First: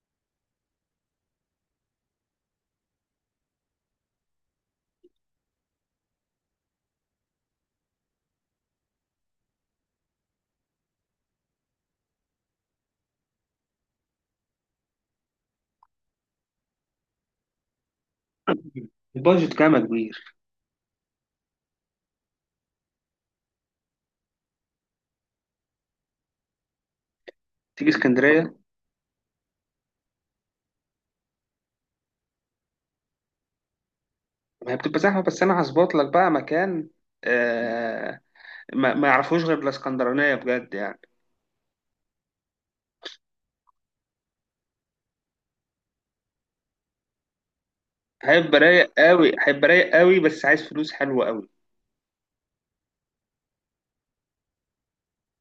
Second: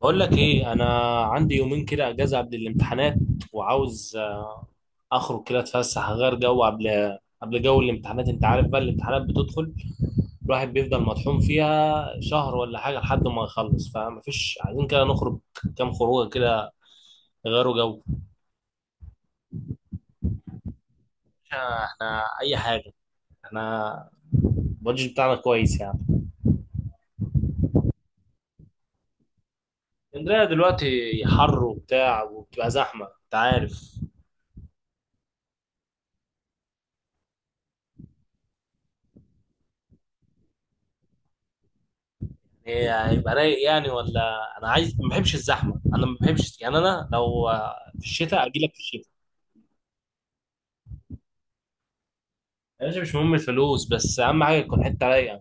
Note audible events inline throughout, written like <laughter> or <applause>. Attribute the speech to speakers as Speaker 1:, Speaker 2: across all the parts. Speaker 1: بقول لك ايه. انا عندي يومين كده اجازه قبل الامتحانات، وعاوز اخرج كده اتفسح اغير جو قبل جو الامتحانات. انت عارف بقى الامتحانات بتدخل الواحد بيفضل مطحون فيها شهر ولا حاجه لحد ما يخلص، فمفيش عايزين كده نخرج كام خروجه كده يغيروا جو.
Speaker 2: البادجت كام يا كبير؟
Speaker 1: احنا اي حاجه، احنا البادجت بتاعنا كويس يعني.
Speaker 2: تيجي اسكندريه؟
Speaker 1: اسكندريه دلوقتي حر وبتاع، وبتبقى زحمه انت عارف.
Speaker 2: ما هي بتبقى زحمه، بس انا هظبط لك بقى مكان. آه. ما يعرفوش غير الاسكندرانيه، بجد يعني.
Speaker 1: هيبقى رايق يعني ولا انا عايز؟ ما بحبش الزحمه، انا ما بحبش يعني، انا لو في الشتاء اجي
Speaker 2: هيبقى
Speaker 1: لك في
Speaker 2: رايق
Speaker 1: الشتاء.
Speaker 2: قوي، هيبقى رايق قوي، بس عايز فلوس حلوه قوي.
Speaker 1: يا باشا مش مهم الفلوس، بس اهم حاجه تكون حته رايقه.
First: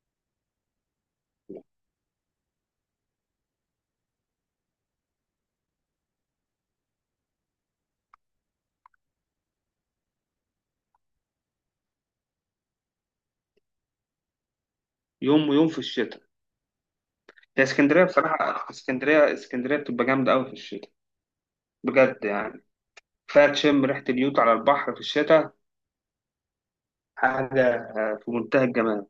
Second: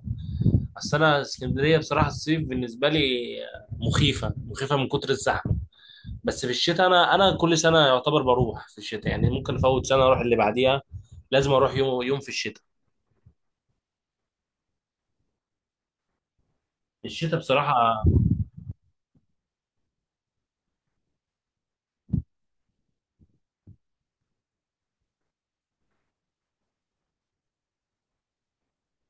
Speaker 1: اصل انا اسكندريه بصراحه الصيف بالنسبه لي مخيفه، مخيفه من كتر الزحمه. بس في الشتاء انا كل سنه يعتبر بروح في الشتاء، يعني ممكن افوت سنه اروح اللي بعديها. لازم اروح يوم يوم في الشتاء،
Speaker 2: يوم ويوم في الشتاء.
Speaker 1: الشتاء
Speaker 2: هي
Speaker 1: بصراحه.
Speaker 2: اسكندريه بصراحه، اسكندريه اسكندريه بتبقى جامده قوي في الشتاء، بجد يعني. كفايه تشم ريحه اليوت على البحر في الشتاء. حاجه في منتهى الجمال.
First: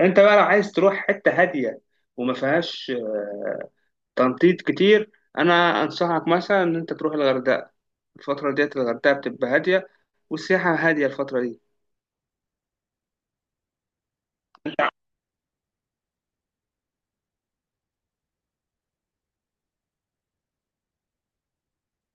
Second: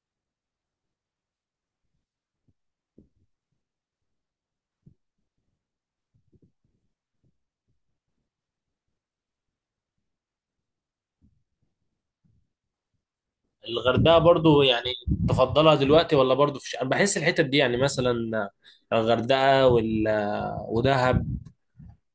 Speaker 2: انت بقى لو عايز تروح حته هاديه وما فيهاش تنطيط كتير، انا انصحك مثلا ان انت تروح الغردقه. الفتره ديت الغردقه بتبقى هاديه، والسياحه هاديه الفتره دي.
Speaker 1: الغردقه برضو يعني تفضلها دلوقتي ولا برضو في الشتاء؟ انا بحس الحتت دي يعني مثلا الغردقه ودهب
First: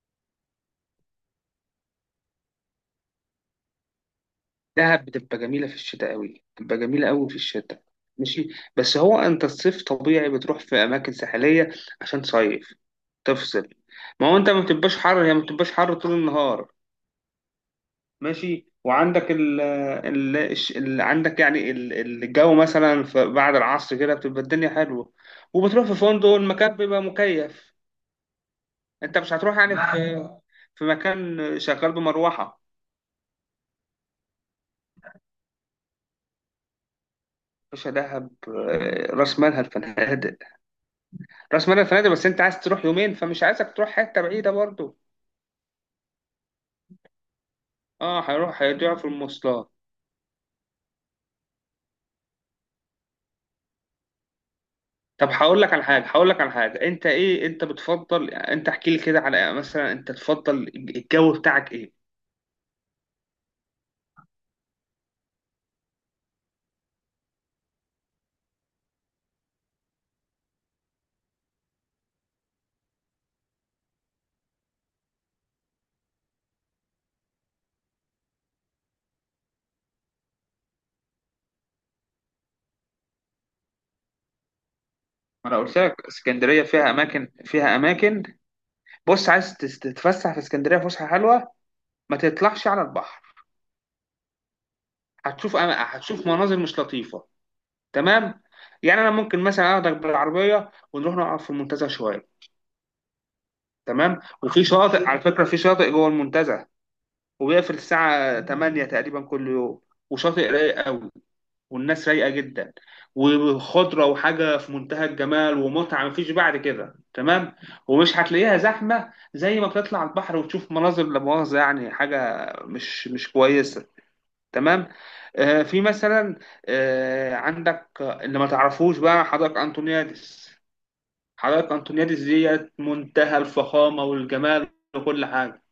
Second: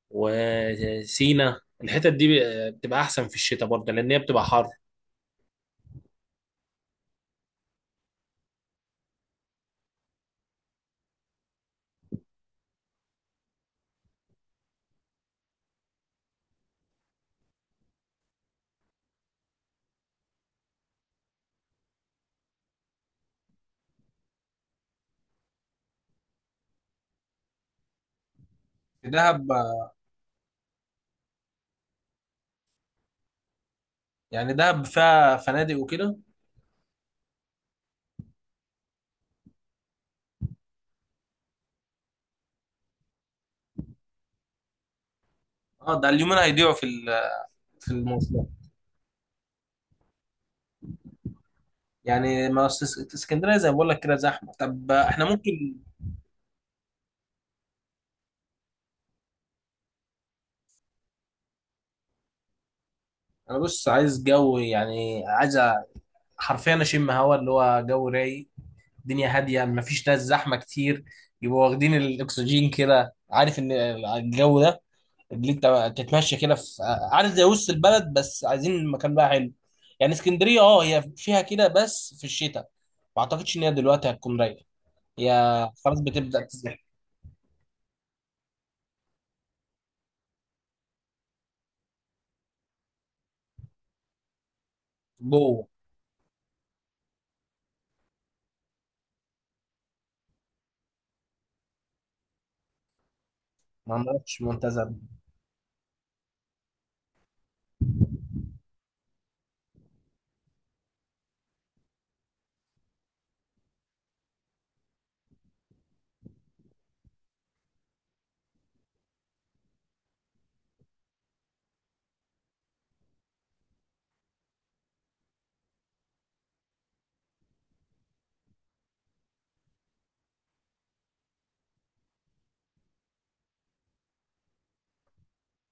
Speaker 1: وسينا الحتت دي بتبقى احسن في الشتاء برضه، لان هي بتبقى حر.
Speaker 2: دهب بتبقى جميله في الشتاء قوي، بتبقى جميله قوي في الشتاء. ماشي. بس هو انت الصيف طبيعي بتروح في اماكن ساحليه عشان تصيف، تفصل. ما هو انت ما بتبقاش حر، هي ما بتبقاش حر طول النهار. ماشي. وعندك عندك يعني الجو مثلا بعد العصر كده بتبقى الدنيا حلوه، وبتروح في فندق المكان بيبقى مكيف. انت مش
Speaker 1: دهب.
Speaker 2: هتروح يعني في. نعم. في مكان شغال بمروحه.
Speaker 1: يعني دهب فيها فنادق وكده؟
Speaker 2: مش دهب راس مالها الفنادق، راس مالها الفنادق، بس انت عايز تروح يومين، فمش عايزك تروح حته بعيده برضو.
Speaker 1: اه، ده اليومين هيضيعوا في
Speaker 2: اه،
Speaker 1: المواصلات.
Speaker 2: هيروح هيضيع في المواصلات.
Speaker 1: يعني ما أصل اسكندريه زي ما بقول لك كده زحمه، طب احنا
Speaker 2: طب هقول لك
Speaker 1: ممكن.
Speaker 2: على حاجه، هقول لك على حاجه، انت ايه انت بتفضل؟ انت احكي لي كده على مثلا انت تفضل الجو بتاعك ايه.
Speaker 1: انا بص، عايز جو، يعني عايز حرفيا اشم هوا اللي هو جو رايق، الدنيا هاديه ما فيش ناس زحمه كتير، يبقوا واخدين الاكسجين كده، عارف ان الجو ده اللي انت بقى تتمشى كده في عارف زي وسط البلد، بس عايزين المكان بقى حلو. يعني اسكندريه اه هي فيها كده، بس في الشتاء، ما اعتقدش ان هي دلوقتي هتكون رايقه.
Speaker 2: ما انا
Speaker 1: هي
Speaker 2: قلت
Speaker 1: خلاص
Speaker 2: لك
Speaker 1: بتبدا
Speaker 2: اسكندريه
Speaker 1: تزحف.
Speaker 2: فيها اماكن، فيها اماكن. بص، عايز تتفسح في اسكندريه فسحه حلوه؟ ما تطلعش على البحر، هتشوف
Speaker 1: جوه.
Speaker 2: هتشوف مناظر مش لطيفه. تمام. يعني انا ممكن مثلا اخدك بالعربيه ونروح نقعد في المنتزه شويه،
Speaker 1: ما
Speaker 2: تمام،
Speaker 1: عملتش
Speaker 2: وفي
Speaker 1: منتزه.
Speaker 2: شاطئ على فكره، في شاطئ جوه المنتزه، وبيقفل الساعه 8 تقريبا كل يوم. وشاطئ رايق قوي، والناس رايقه جدا، وخضره، وحاجه في منتهى الجمال ومتعه مفيش بعد كده، تمام. ومش هتلاقيها زحمه زي ما بتطلع البحر وتشوف مناظر لا مؤاخذه، يعني حاجه مش كويسه. تمام. آه، في مثلا. آه، عندك اللي ما تعرفوش بقى حدائق انطونيادس. حدائق أنطونيادس ديت منتهى الفخامة والجمال وكل حاجة،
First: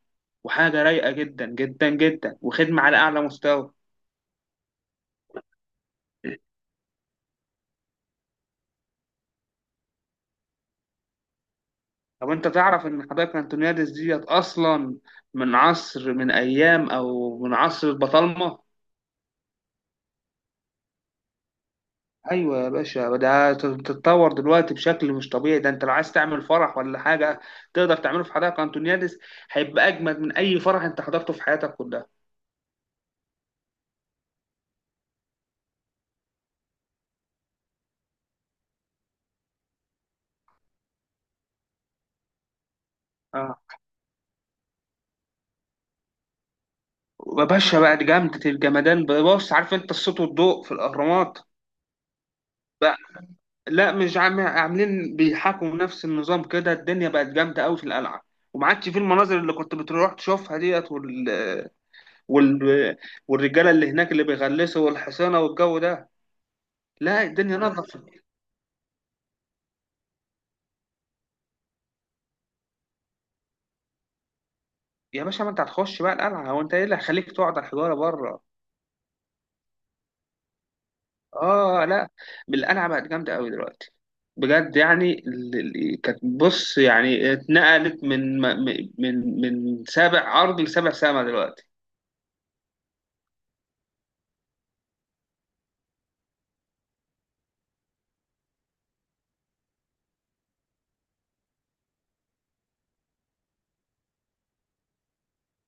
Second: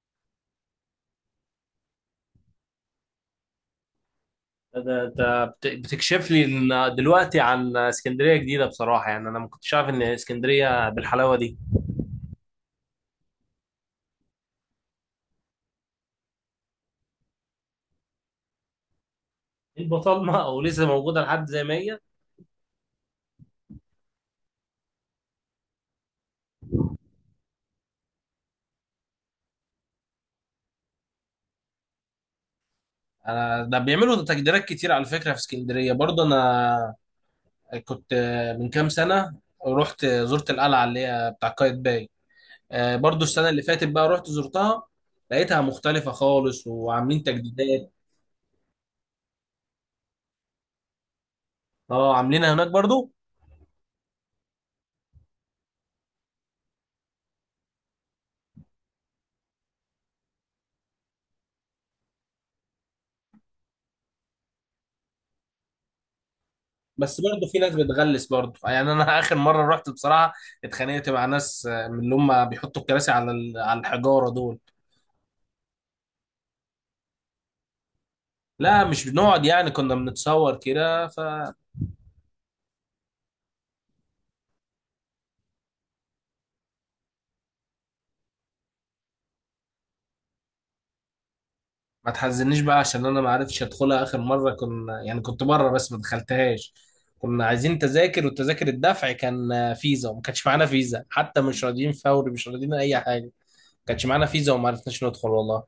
Speaker 2: وحاجة رايقة جدا جدا جدا، وخدمة على أعلى مستوى.
Speaker 1: ده بتكشف لي إن دلوقتي عن اسكندريه جديده بصراحه، يعني انا ما كنتش عارف ان اسكندريه بالحلاوه دي.
Speaker 2: طب أنت تعرف إن حدائق أنطونيادس ديت أصلا من عصر، من أيام، أو من عصر البطالمة؟
Speaker 1: البطالمه او لسه <laughs> موجوده لحد زي ما هي.
Speaker 2: أيوة يا باشا، ده تتطور دلوقتي بشكل مش طبيعي. ده أنت لو عايز تعمل فرح ولا حاجة، تقدر تعمله في حدائق أنطونيادس. هيبقى أجمد من أي فرح أنت حضرته في حياتك كلها.
Speaker 1: انا ده بيعملوا تجديدات كتير على فكره في اسكندريه برضه. انا كنت من كام سنة رحت زرت القلعة اللي هي بتاع قايتباي، برضو السنة
Speaker 2: اه.
Speaker 1: اللي فاتت بقى رحت زرتها، لقيتها مختلفة خالص وعاملين
Speaker 2: يا باشا
Speaker 1: تجديدات.
Speaker 2: بقى دي جامدة الجمدان. بص، عارف أنت الصوت والضوء في الأهرامات؟
Speaker 1: اه، عاملينها هناك برضو.
Speaker 2: لا، مش عاملين بيحاكوا نفس النظام كده. الدنيا بقت جامدة قوي في القلعة، وما عادش في المناظر اللي كنت بتروح تشوفها ديت، وال... والرجالة اللي هناك اللي بيغلسوا، والحصانة والجو ده.
Speaker 1: بس
Speaker 2: لا،
Speaker 1: برضو
Speaker 2: الدنيا
Speaker 1: في ناس
Speaker 2: نظفت.
Speaker 1: بتغلس برضو، يعني انا <laughs> اخر مرة رحت بصراحة اتخانقت مع ناس من اللي هم بيحطوا الكراسي على الحجارة دول.
Speaker 2: يا باشا، ما انت هتخش بقى القلعة، هو انت ايه اللي هيخليك تقعد على الحجارة بره؟
Speaker 1: لا مش بنقعد، يعني كنا بنتصور كده ف.
Speaker 2: اه لا. القلعة بقت جامدة قوي دلوقتي، بجد يعني. كانت، بص يعني، اتنقلت من سابع ارض لسابع سما دلوقتي.
Speaker 1: ما تحزنيش بقى، عشان انا ما عرفتش ادخلها اخر مره، كنا يعني كنت بره بس ما دخلتهاش، كنا عايزين تذاكر، وتذاكر الدفع كان فيزا، وما كانش معانا فيزا، حتى مش راضيين فوري، مش راضيين اي حاجه، ما كانش معانا فيزا وما عرفناش ندخل والله.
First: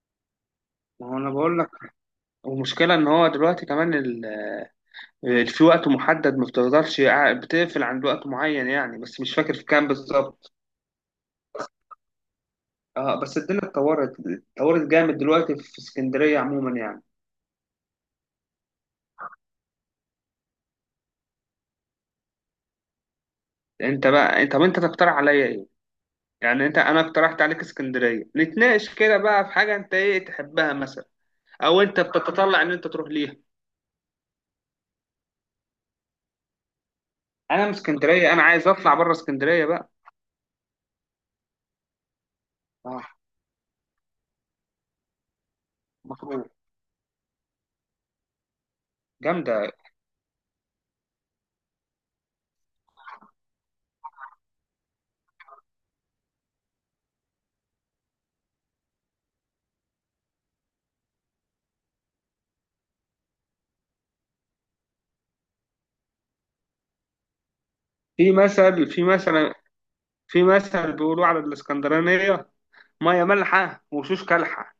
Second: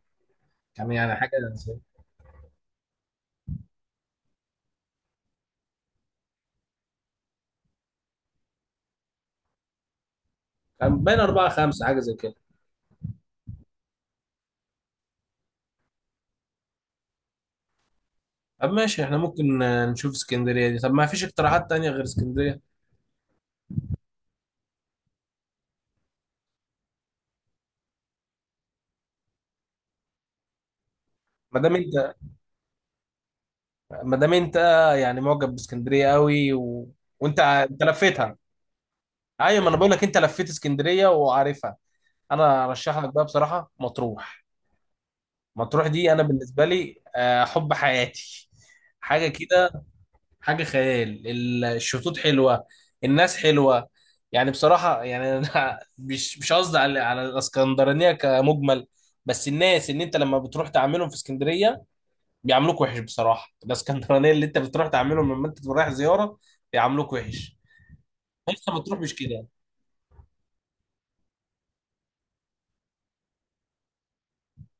Speaker 1: كان
Speaker 2: ما
Speaker 1: يعني
Speaker 2: هو
Speaker 1: حاجه،
Speaker 2: انا بقول لك، ومشكلة إن هو دلوقتي كمان في وقت محدد، ما بتقدرش بتقفل عند وقت معين يعني، بس مش فاكر في كام بالظبط.
Speaker 1: كان بين اربعه خمسه حاجه زي كده.
Speaker 2: اه، بس الدنيا اتطورت، اتطورت جامد دلوقتي في اسكندرية عموما يعني.
Speaker 1: طب ماشي، احنا ممكن نشوف اسكندريه دي. طب ما فيش اقتراحات تانية غير اسكندريه؟
Speaker 2: انت بقى، انت، طب انت تقترح عليا ايه؟ يعني انت، انا اقترحت عليك اسكندرية، نتناقش كده بقى في حاجة انت ايه تحبها مثلا،
Speaker 1: ما دام
Speaker 2: او انت
Speaker 1: انت
Speaker 2: بتتطلع ان انت تروح ليها.
Speaker 1: ما دام انت يعني معجب باسكندريه قوي، وانت
Speaker 2: انا من اسكندرية،
Speaker 1: لفيتها.
Speaker 2: انا عايز اطلع بره
Speaker 1: ايوه،
Speaker 2: اسكندرية
Speaker 1: ما انا
Speaker 2: بقى.
Speaker 1: بقول لك انت لفيت اسكندريه وعارفها. انا ارشح
Speaker 2: اه.
Speaker 1: لك بقى بصراحه مطروح. مطروح دي انا
Speaker 2: مطروح؟
Speaker 1: بالنسبه لي حب حياتي، حاجه
Speaker 2: جامدة.
Speaker 1: كده، حاجه خيال، الشطوط حلوه، الناس حلوه. يعني بصراحه يعني انا <laughs> مش قصدي على الاسكندرانيه كمجمل، بس الناس ان انت لما بتروح تعاملهم في اسكندريه بيعاملوك وحش بصراحه، الاسكندرانيه اللي انت بتروح تعاملهم لما انت رايح زياره بيعاملوك وحش،
Speaker 2: في
Speaker 1: بس
Speaker 2: مثل
Speaker 1: بتروح
Speaker 2: في
Speaker 1: مش كده.
Speaker 2: مثل في مثل بيقولوا على الاسكندرانية: ميه مالحه وشوش كالحه.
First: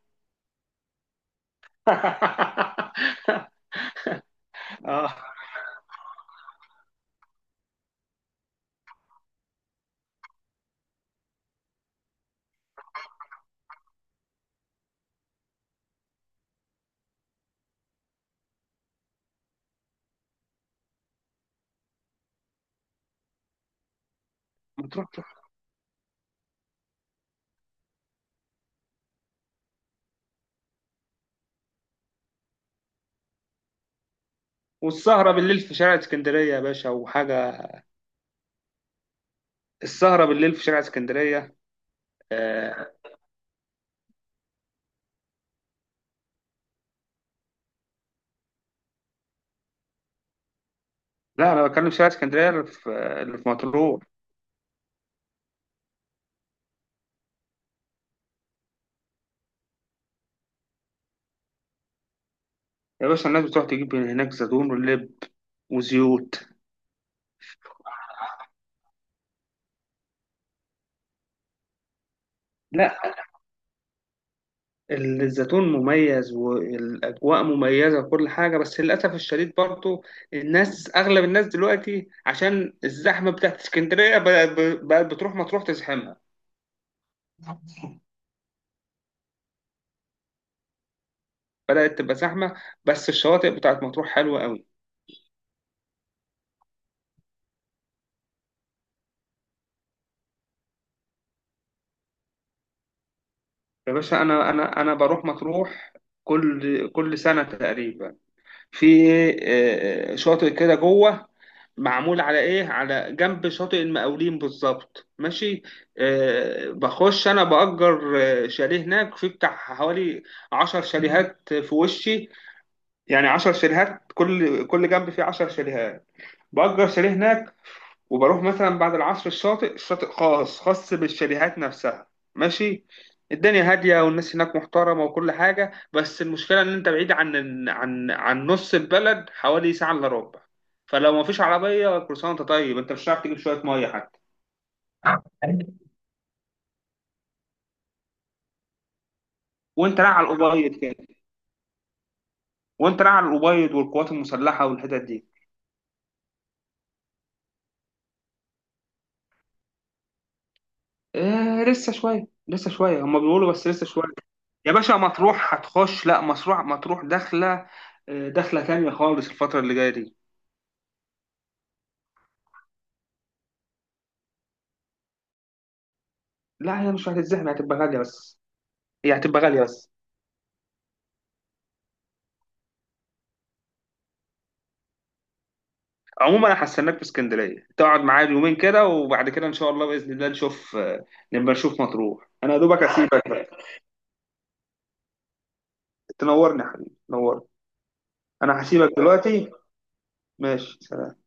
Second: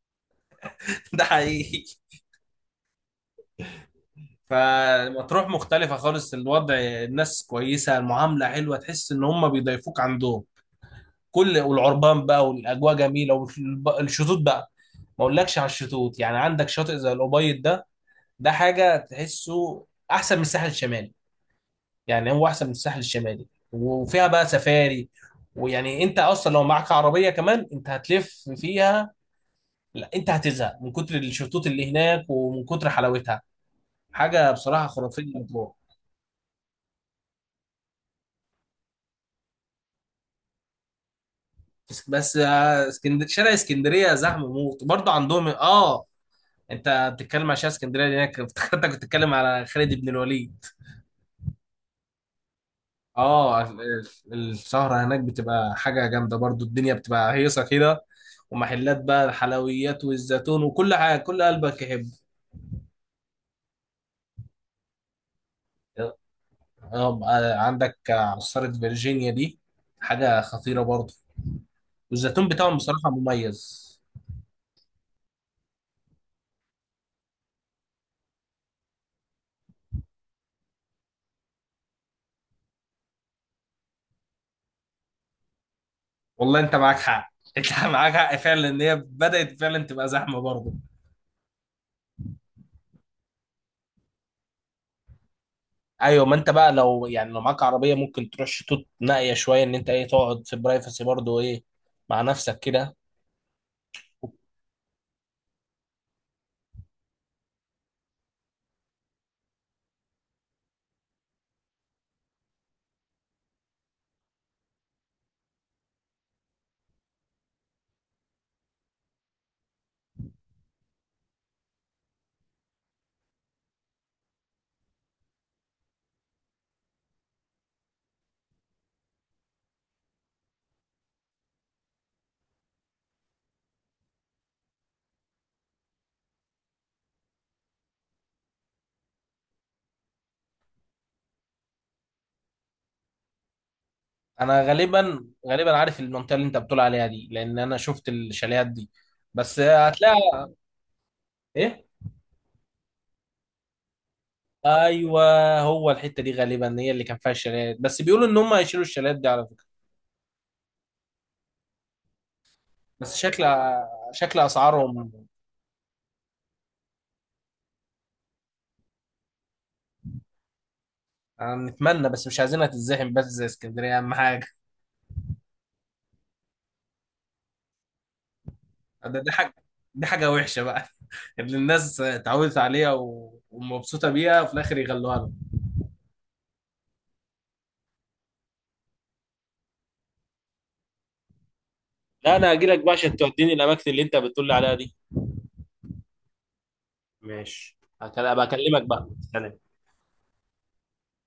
Speaker 1: <laughs> ده حقيقي.
Speaker 2: <laughs> اه.
Speaker 1: فمطروح مختلفة خالص الوضع، الناس كويسة، المعاملة حلوة، تحس إن هم بيضيفوك عندهم كل، والعربان بقى والأجواء جميلة، والشطوط بقى ما أقولكش على الشطوط، يعني عندك شاطئ زي الأبيض ده، ده حاجة تحسه أحسن من الساحل الشمالي، يعني هو أحسن من الساحل الشمالي. وفيها بقى
Speaker 2: ما تروح
Speaker 1: سفاري،
Speaker 2: تروح.
Speaker 1: ويعني انت اصلا لو معاك عربيه كمان انت هتلف فيها، لا انت هتزهق من كتر الشطوط اللي هناك، ومن كتر حلاوتها، حاجه بصراحه
Speaker 2: والسهره
Speaker 1: خرافيه.
Speaker 2: بالليل في شارع اسكندريه يا باشا، وحاجه. السهره بالليل في شارع اسكندريه.
Speaker 1: بس بس آه،
Speaker 2: آه.
Speaker 1: اسكندر، شارع اسكندريه زحمه موت برضه عندهم، اه. انت بتتكلم على شارع اسكندريه هناك، افتكرتك بتتكلم على خالد بن الوليد.
Speaker 2: لا، انا بتكلم في شارع اسكندريه اللي في، اللي في
Speaker 1: اه،
Speaker 2: مطروح.
Speaker 1: السهره هناك بتبقى حاجه جامده برضه، الدنيا بتبقى هيصه كده، ومحلات بقى الحلويات والزيتون وكل حاجه كل قلبك يحب.
Speaker 2: يا باشا، الناس بتروح تجيب من هناك زيتون ولب وزيوت.
Speaker 1: اه بقى عندك عصاره فيرجينيا دي حاجه خطيره برضه، والزيتون بتاعهم
Speaker 2: لا،
Speaker 1: بصراحه مميز.
Speaker 2: الزيتون مميز والاجواء مميزه وكل حاجه، بس للاسف الشديد برضه الناس، اغلب الناس دلوقتي، عشان الزحمه بتاعت اسكندريه بقت بتروح مطروح تزحمها.
Speaker 1: والله انت معاك حق، انت <laughs> معاك حق فعلا، ان هي بدات فعلا تبقى زحمه برضه.
Speaker 2: بدأت تبقى زحمة. بس الشواطئ بتاعت مطروح حلوة قوي.
Speaker 1: ايوه، ما انت بقى لو يعني لو معاك عربيه ممكن تروح شطوط نائيه شويه، ان انت ايه تقعد في برايفسي برضو ايه، مع نفسك كده.
Speaker 2: يا باشا، أنا بروح مطروح كل كل سنة تقريبا. في إيه، آه، شاطئ كده جوه، معمول على على جنب شاطئ المقاولين بالظبط، ماشي. بخش أنا بأجر شاليه هناك، في بتاع حوالي 10 شاليهات في وشي، يعني 10 شاليهات، كل كل جنب فيه 10 شاليهات. بأجر شاليه هناك وبروح مثلا بعد العصر. الشاطئ، الشاطئ خاص، خاص بالشاليهات نفسها، ماشي. الدنيا هادية والناس هناك محترمة وكل حاجة، بس المشكلة إن أنت بعيد عن عن نص البلد حوالي ساعة إلا ربع. فلو مفيش عربية كروسان أنت، طيب أنت مش هتعرف تجيب شوية مية حتى.
Speaker 1: انا غالبا عارف المنطقه اللي انت بتقول عليها دي، لان انا شفت الشاليهات دي. بس
Speaker 2: وأنت
Speaker 1: هتلاقي
Speaker 2: رايح على الأبيض كده،
Speaker 1: ايه.
Speaker 2: وأنت رايح على الأبيض والقوات المسلحة والحتت
Speaker 1: ايوه،
Speaker 2: دي.
Speaker 1: هو الحته دي غالبا هي اللي كان فيها الشاليهات، بس بيقولوا ان هم هيشيلوا الشاليهات دي على فكره.
Speaker 2: آه، لسه شوية، لسه شوية،
Speaker 1: بس
Speaker 2: هما
Speaker 1: شكل
Speaker 2: بيقولوا بس لسه شوية.
Speaker 1: شكل
Speaker 2: يا باشا،
Speaker 1: اسعارهم.
Speaker 2: مطروح هتخش. لا، مطروح، مطروح داخلة داخلة تانية خالص الفترة اللي جاية دي.
Speaker 1: أنا نتمنى بس مش عايزينها تتزحم بس زي اسكندريه، اهم حاجه.
Speaker 2: لا، هي مش هتتزحم، هتبقى غالية بس، هي
Speaker 1: ده دي
Speaker 2: هتبقى
Speaker 1: حاجة
Speaker 2: غالية بس.
Speaker 1: دي حاجة وحشة بقى، <laughs> اللي الناس اتعودت عليها ومبسوطة بيها، وفي الآخر يغلوها لهم.
Speaker 2: عموما، انا هستناك في اسكندرية، تقعد معايا يومين كده، وبعد كده ان شاء الله بإذن الله نشوف، نبقى نشوف مطروح.
Speaker 1: لا انا
Speaker 2: انا يا
Speaker 1: هاجي لك
Speaker 2: دوبك
Speaker 1: بقى عشان
Speaker 2: هسيبك بقى.
Speaker 1: توديني الاماكن اللي انت بتقول لي عليها دي.
Speaker 2: تنورني يا حبيبي، تنورني.
Speaker 1: ماشي، هبقى
Speaker 2: انا
Speaker 1: اكلمك
Speaker 2: هسيبك
Speaker 1: بقى،
Speaker 2: دلوقتي.
Speaker 1: سلام.
Speaker 2: ماشي، سلام.